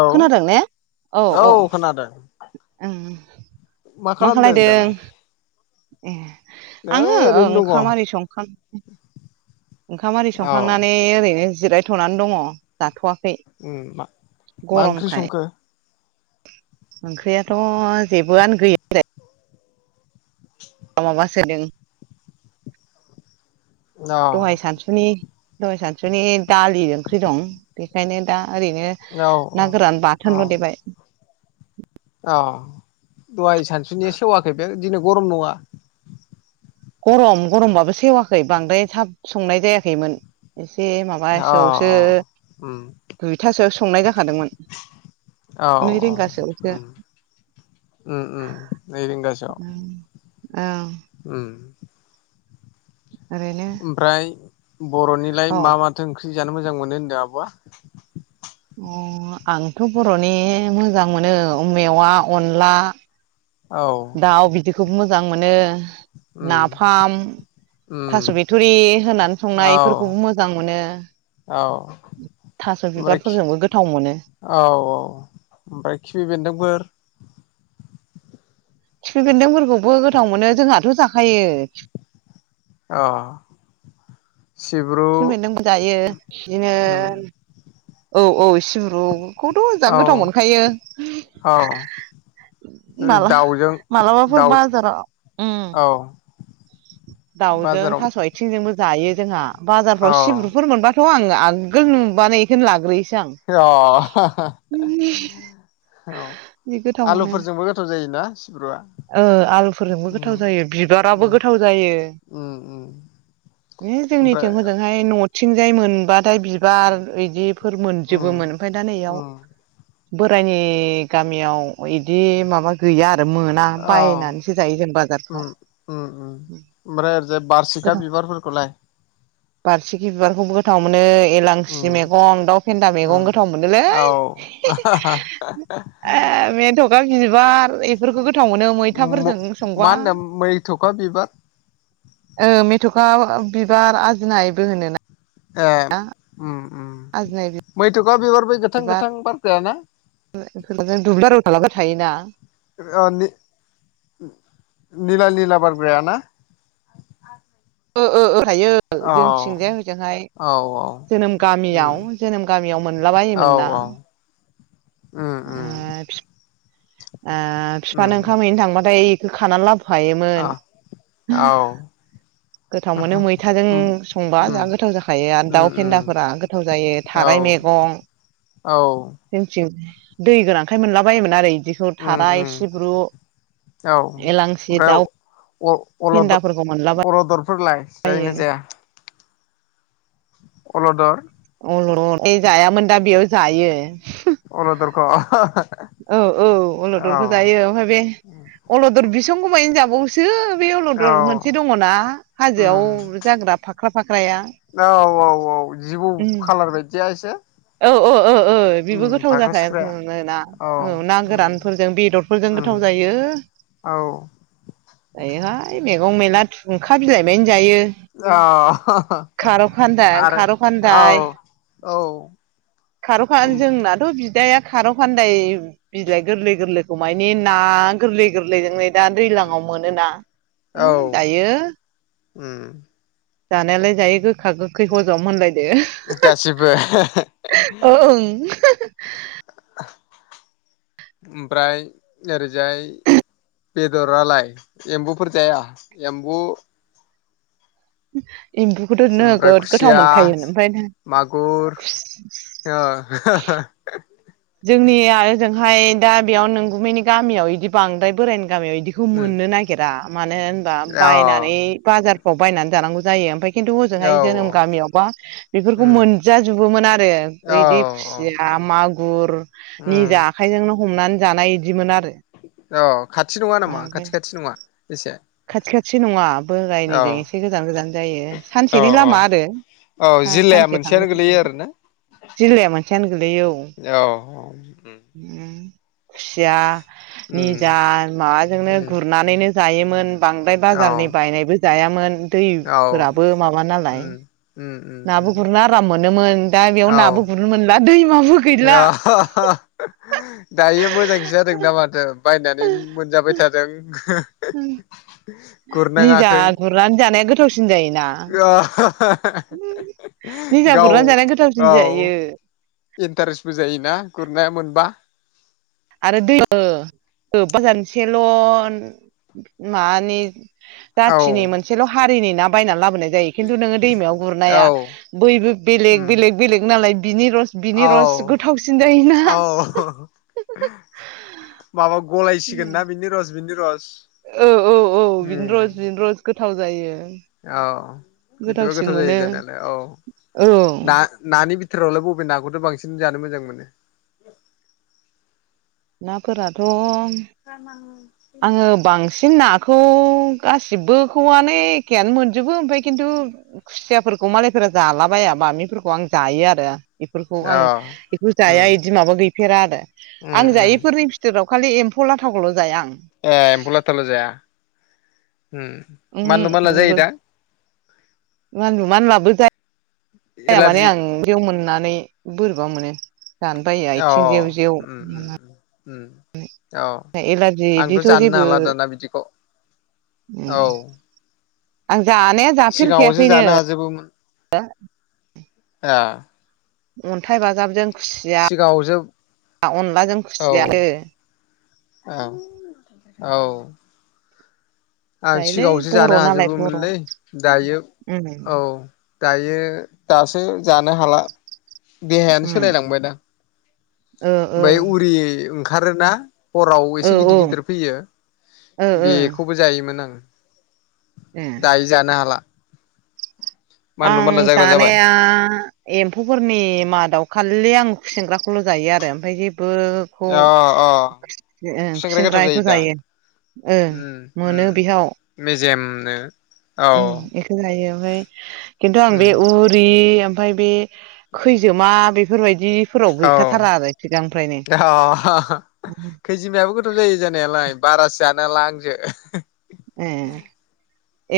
औ खोनादों ने औ औ ओं मा खालामदों खालायदों दालाय ए नै आङो ओरैनो दङ ओंखाम आरि संखां ओंखाम आरि औ संखांनानै ओरैनो जिरायथ'नानै दङ जाथ'वाखै उ मा ओंख्रि गरमखाय संखो? ओंख्रियाथ' जेबोआनो गैयालाय औ दहाय सानसुनि दहाय सानसुनि दालि ओंख्रि दं बेखायनो दा ओरैनो औ औ ना गोरान औ बाथोनल' देबाय औ दहाय सानसुनिया सेवाखै बे दिनै गरम नङा गरम गरमबाबो सेवाखै बांद्राय थाब संनाय जायाखैमोन एसे अ माबासोआवसो उम दुइथासोआवसो संनाय जाखादोंमोन नै रिंगासोआवसो उ उ नै रिंगासोआव ओं औ उम ओरैनो ओमफ्राय बर'निलाय औ मा माथो ओं -ख्रि जानो मोजां मोनो होनदों आब'आ अ आंथ' बर'नि मोजां मोनो मेवा अनला औ दाउ बिदिखौबो मोजां मोनो उम नाफाम उम थास' बिथुरि होनानै संनाय औ बेफोरखौबो मोजां मोनो औ थास' ओमफ्राय बिबारफोरजोंबो गोथाव मोनो औ औ ओमफ्राय खिफि बेन्दोंफोर खिफि बेेन्दोंफोरखौबो गोथाव मोनो जोंहाथ' जाखायो अ सिब्रु खिफि बेन्दोंखौ जायो बिदिनो उम औ औ सिब्रु खौथ' जा औ गोथाव मोनखायो औ मा दाउजों मालाबाफोर दाउ बाजाराव उम औ दाउजों बाजाराव थास' आइथिंजोंबो जायो जोंहा औ बाजारफ्राव सिब्रुफोर मोनबाथ' आङ आगोल नुबानो बेखौनो लाग्रोयोसो आं अ औ जि गोथाव मोनो आलुफोरजोंबो गोथाव जायोना सिब्रुआ ओ आलुफोरजोंबो गोथाव उम जायो बिबाराबो उम उम गोथाव गोथाव जायो उम जोंनिथिं ओमफ्राय हजोंहाय न' थिंजाय मोनबाथाय बिबार बिदि फोरा उम मोनजोबोमोन ओमफ्राय दा नैयाव उम बोराइनि गा गामियाव बिदि माबा गैया आरो आरो मोना औ बायनानैसो जायो जों बाजारफ्राव उम उम उम ओमफ्राय ओरैजाय बारसिखा गोथाव बिबारफोरखौलाय बारसिखि बिबारखौबो गोथाव मोनो। उम एलांसि मैगं दाउ फेन्दा उम मैगं गोथाव मोनोलै। औ मेथखा बिबार बेफोरखौ गोथाव मोनो मैथाफोरजों मा संबा होनदों मैथ'खा बिबार ओ मेथ'खा बिबार आजिनायबो होनोना ए। उम आजोनाय। [unintelligible] गोथां गोथां बारग्रायाना। [unintelligible] थायोना? अ नि निला निला बारग्रायाना? ओ ओ ओ हायो औ जोंथिंजाय ओजोंहाय। औ औ जोनोम उम गामियाव जोनोम गामियाव औ मोनलाबायोमोनना औ उम ओ उम फिफ ओ फिफानो उम ओंखाम हैनो थांबाथाय इख खानानै लाब आ फायोमोन। औ गोथाव मोनो मैथाजों उम संबा उम जा गोथाव जाखायो आरो उम दाउ उम फेन्दाफोरा गोथाव जायो औ थाराय मे--। मैगं औ। जोंथिं दै गोनांखाय मोनला बायोमोन आरो इदिखौ उम थाराय उम सिब्रु। औ एलांसि ओमफ्राय दाउ अ फेन्दाफोरखौ मोनलाबायो अलद-अलदर फोरलाय जायोन जाया? अल'दर [unintelligible] जायामोन दा बेयाव जायो । अलदरख' [unintelligible] औ औ अलदरखो जायो ओमफाय बे अलदर बिसंखौ मानि जाबावोसो। बै औ अलदर मोनसे दङ'ना उम हाजोआव जाग्रा फाख्रा फाख्राया। औ औ औ जिबौ खालार बायदिया इसे। औ औ औ। ओ बिबो गोथाव जाखाया सिख्रा [unintelligible] ना औ ना उम गोरानफोरजों बेदरफोरजों उम गोथाव जायो। औ। जायोहाय मैगं मैला थुंखा बिलाइ मानिजायो। अ खार'खान्दा आरो औ खार'खान्दाइ औ खार'खा उम जोंनाथ'। बिदाया खारौ फानदाय बिलाइ गोरलै गोरलैखौ मानि ना गोरलै गोरलैजोंनो। दा दैलाङाव मोनोना औ ओ दायो। उम जानायालाय जायो गोखा गोखै हज'म होनलाय। गासिबो ओ ओं [unintelligible] [inaudible] ओमफ्राय ओरैजाय। बेदरालाय एमबुफोर जाया एमबु? एमबुखौथ' ओमफ्राय नोगोद गोथाव खुसिया मोनखायो ओमफाय मागुर खुस [unintelligible] जोंनिया ओजोंहाय दा बेयाव नोंगुमैनि गामियाव इदि बांद्राय बोराय गामियाव इदिखौ उम मोननो नागिरा मानो होनबा अ औ बायनानै बाजार। बायनानै जानांगौ जायो ओमफाय। खिन्थु हजोंहाय औ जोनोम गामियावबा बेफोरखौ उम मोनजाजोबोमोन आरो औ इदि खुसिया मा गुर उम निजा आखाइजोंनो हमनानै जानाय इदिमोन आरो। औ खाथि नङा नामा ओमफ्राय खाथि खाथि नङा बेसे खाथि खाथि नङा बोरायनिजों इसे गोजान गोजान जायो औ सानसेनि औ लामा आरो। औ जिल्लाया सानसे थांलाय मोनसेयानो गोलैयो फैलाय आरोना। जिल्लाया मोनसेयानो गोलैयो औ । खुसिया निजा उम माबाजोंनो उम गुरनानैनो जायोमोन बांद्राय औ बाजारनि बायनायबो जायामोन औ दैफोराबो माबा नालाय उम उम उम उम नाबो गुरनो आराम मोनोमोन दा औ बेयाव नाबो गुरनो मोनला दैमाबो गैला दायो मोजांसो जादोंदा माथो बायनानै मोनजाबाय थादों निजा गुरनाङाखै गुरनानै जानाया गोथावसिन जायोना निजा गाव गुरनानै जानाया गोथावसिन औ जायो इन्टारेस्टबो जायोना ना गुरनाया मोनबा आरो दै [unintelligible] मानि औ जाथिनि मोनसेल' हारिनि ना बायनानै लाबोनाय जायो खिन्थु नोङो दैमायाव औ गुरनाया बैबो बेलेग उम बेलेग बेलेग नालाय बिनि रस औ बिनि रस गोथावसिन जायोना औ माबा गलायसिगोन ना बिनि रस बिनि रस औ औ औ बिनि उम रस बिनि रस गोथाव जायो औ बिदिबा गोथावसिन गोथाव जायो मोनो जानायालाय औ औ ना ना नि बिथोरावलाय बबे नाखौथ' बांसिन जानो मोजां मोनो नाफोराथ' [unintelligible] आङो बांसिन नाखौ गासिबोखौआनो एखेयानो मोनजोबो ओमफ्राय खिन्थु खुसियाफोरखौ मालायफोरा जाला बाया बामिफोरखौ आं जायो आरो बेफोरखौ अ आं बेखौ उम जाया बिदि माबा गैफेरा आरो उम आं उम जायैफोरनि बिथोराव खालि एम्फौ लाथाखौल' जाया आं ए एम्फौ लाथाल' जाया मानलु उमहो मानला जेबो जायो दां मानलु मानलाबो जा या माने एलारजि आं बेयाव मोननानै बोरैबा मोनो जानो बायो अ आथिं जेव जेव उम उम औ एलारजि आंथ' इदिथ' जाननो जेबो हाला दाना बिदिखौ उम औ आं जानाया सिगाङावसो जाफेरखायाखैनो जानो हाजोबोमोन आ अन्थाइ बाजाबजों खुसिया सिगाङावसो अनलाजों औ खुसियानो औ औ आं जायोलै सिगाङावसो बर' जानो नालाय बर' हाजोबोमोनलै दायो उम औ दायो दासो जानो हाला देहायानो उम सोलायलांबायदां ओ ओ ओमफ्राय उरि ओंखारोना हराव औ एसे गिदिर गिदिर फैयो औ ओ ओ बेखौबो जायोमोन आं ए दायो जानो हाला मानलु मानला आं जाग्रा जाबाय जानाया एम्फौफोरनि मादाव खालि आं खुसेंग्राखौल' जायो आरो ओमफ्राय जे बोखौ अ अ खुसेंग्राया गोथाव खुसेंग्रा बेखौ दा जायो ओ उम उम मोनो बेयाव मेजेमनो औ उम बेखौ जायो ओमफाय खिन्थु आं उम बे उरि ओमफ्राय बे खैजोमा बेफोरबायदिफोराव औ गैखाथारा आरो थिगा खैजिमायाबो गोथाव जायो जानायालाय बारासो जानो हाला आङो ए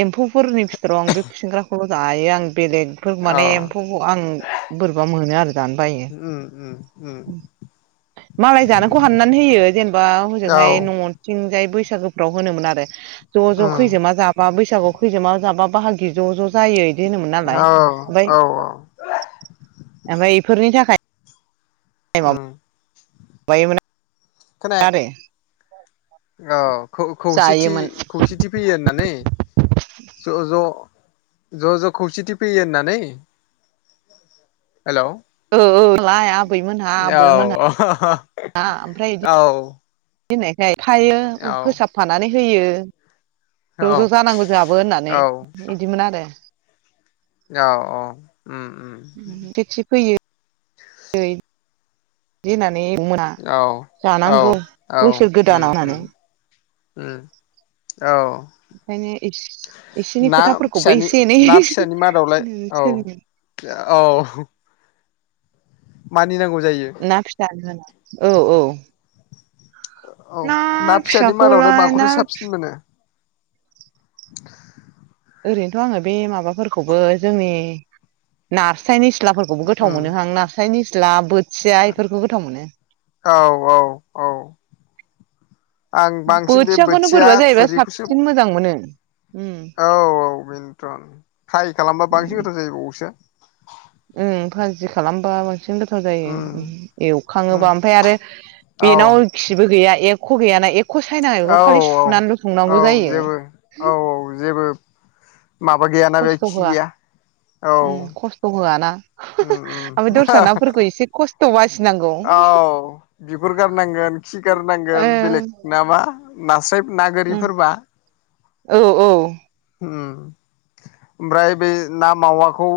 एम्फौफोरनि बिथोराव आं बे खुसेंग्राखौल' जायो आं बेलेगफोर अ माने एम्फौखौ आं बोरैबा मोनो आरो जानो बायो उम उम उम मालाय जानायखौ हाननानै होयो जेनेबा औ हजोंहाय न'थिंजाय बैसागाफ्राव होनोमोन आरो ज' ज' उम खैजा जाबा बैसागु खैजा जाबा बाय बाहागि ज' ज' जायो बिदि होनोमोन औ नालाय ओमफ्राय औ ओमफ्राय बेफोरनि थाखाय उम श खोनाया [unintelligible] औ खौ खौसेथि खौसेथि फैयो होननानै ज' ज' ज' ज' खौसेथि फैयो होननानै हेल' ओलाय [unintelligible] आबैमोनहा औ आबौमोनहा ओमफ्राय औ बिदि थैनायखाय खायो फोसाबफानानै होयो ज' औ ज' औ जानांगौ जोंहाबो होननानै बिदिमोन आरो औ औ उम खेथि फैयो बि होननानै [unintelligible] मोना औ औ जानांगौ औ बोसोर उम गोदानाव होननानै उम औ ओंखायनो एसेनि ना खोथाफोरखौबो फिसानि एसे एनै ना फिसानि मादावलाय औ सोलोङो औ मा ना फिसानो होना औ औ औ ना फिसानि मादावलाय फिसाखौलाय ना माखौथ' साबसिन मोनो? [inaudible] ओरैनोथ' आङो बे माबाफोरखौबो जोंनि नास्रायनि सिथ्लाफोरखौबो गोथाव उम मोनोहां नास्रायनि सिथ्ला ब सियाफोरखौ गोथाव मोनो औ औ औ आं बांसिन बे बोथियाखौनो बोथिया बोरैबा जाहैबाया थुरिखौसो साबसिन मोजां मोनो। उम औ औ मोजांथ' फ्राय खालामबा बांसिन गोथाव जायो बबावसो उ भाजि खालामबा बांसिन गोथाव उम जायो उम एवखाङोबा ओमफ्राय आरो औ बेनाव खिबो गैया ए ख' गैयाना एख' सायनाा बेखौ औ खालि सुनानै औ लुफुंनांगौ जायो। जेबो औ औ जेबो माबा गैयाना बे खस्थ' खि होआ गैया। औ उम खस्थ' होआना ओमफ्राय दस्रा नाफोरखौ एसे खस्थ' बासिनांगौ ओ औ बिगपर गारनांगोन खि गारनांगोन बेलेग नामा नास्राय ना उम गोरिफोरबा औ औ उम ओमफ्राय बे ना मावाखौ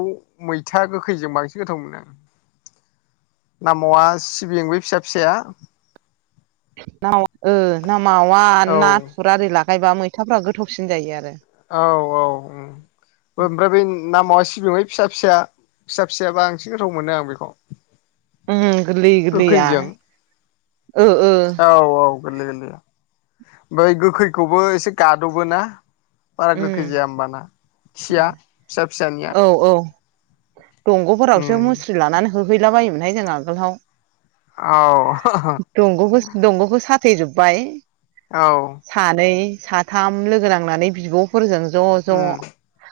मैथा गोखैजों बांसिन गोथाव मोनो आ नामावा सिबिं बे फिसा फिसाया न ना मावा औ नाथुर आरि लागायब्लाा मैथाफ्रा गोथावसिन जायो आरो औ औ ओमफ्राय बे नामावा सिबिंहै फिसा फिसा फिसा फिसायाबा बांसिन गोथाव मोनो आं बेखौ उम गोरलै गोरलैया गोखैजों ओ ओ औ औ गोरलै गोरलै ओमफ्राय गोखैखौबो एसे गाद'बो ना बारा गोखै उम जाया होमबाना खिया फिसा फिसानिया औ औ दंग'फोरावसो उम मुस्रि लानानै होहैला बायोमोनहाय जों आगोलाव औ दंगखौ दंगखौ स थेजोब्बाय औ सानै साथाम लोगो नांनानै बिब'फोरजों ज' ज' उम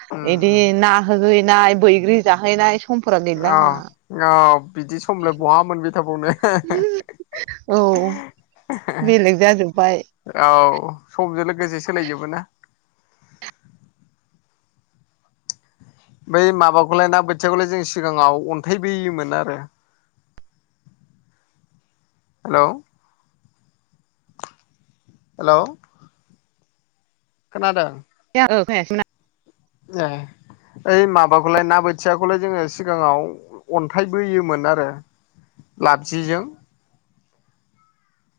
उम बिदि उम ना होहैनाय बैग्रि जाहैनाय समफोरा गैला अ अ बिदि समलाय बहा मोनबाय थाबावनो औ बेलेग जाजोब्बाय समजों लोगोसे सोलायजोबो ना बै माबाखौलाय ना बोथियाखौलाय जों सिगाङाव अन्थाइबोयोमोन आरो [inaudible] हेल' हेल' खोनादों ए औ जायासै ना [unintelligible] ए ओइ माबाखौलाय ना बोथियाखौलाय जोङो सिगाङाव अन्थाइ बोयोमोन आरो लाबजिजों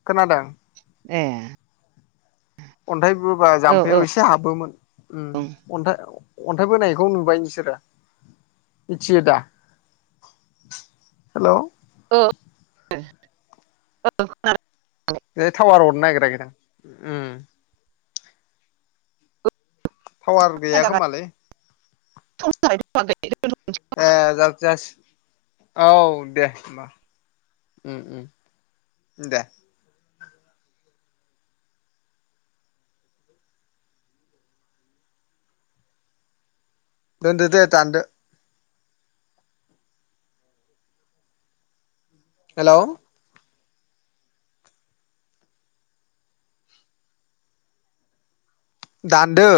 खोनादों ए अन्थाइबोबा औ जाम्फैयाव एसे हाबोमोन अन्थाइ अन्थाइ बोनायखौ नुबाय नोंसोरो मिथियो दा हेल' औ औ बे टावार अरनो नागिराखैदां टावार गैया ओं खोमालै ए जाबाय‌ जासि औ दे होमबा उम उम दे दोन्दो दे दानदो हेल' दान्दो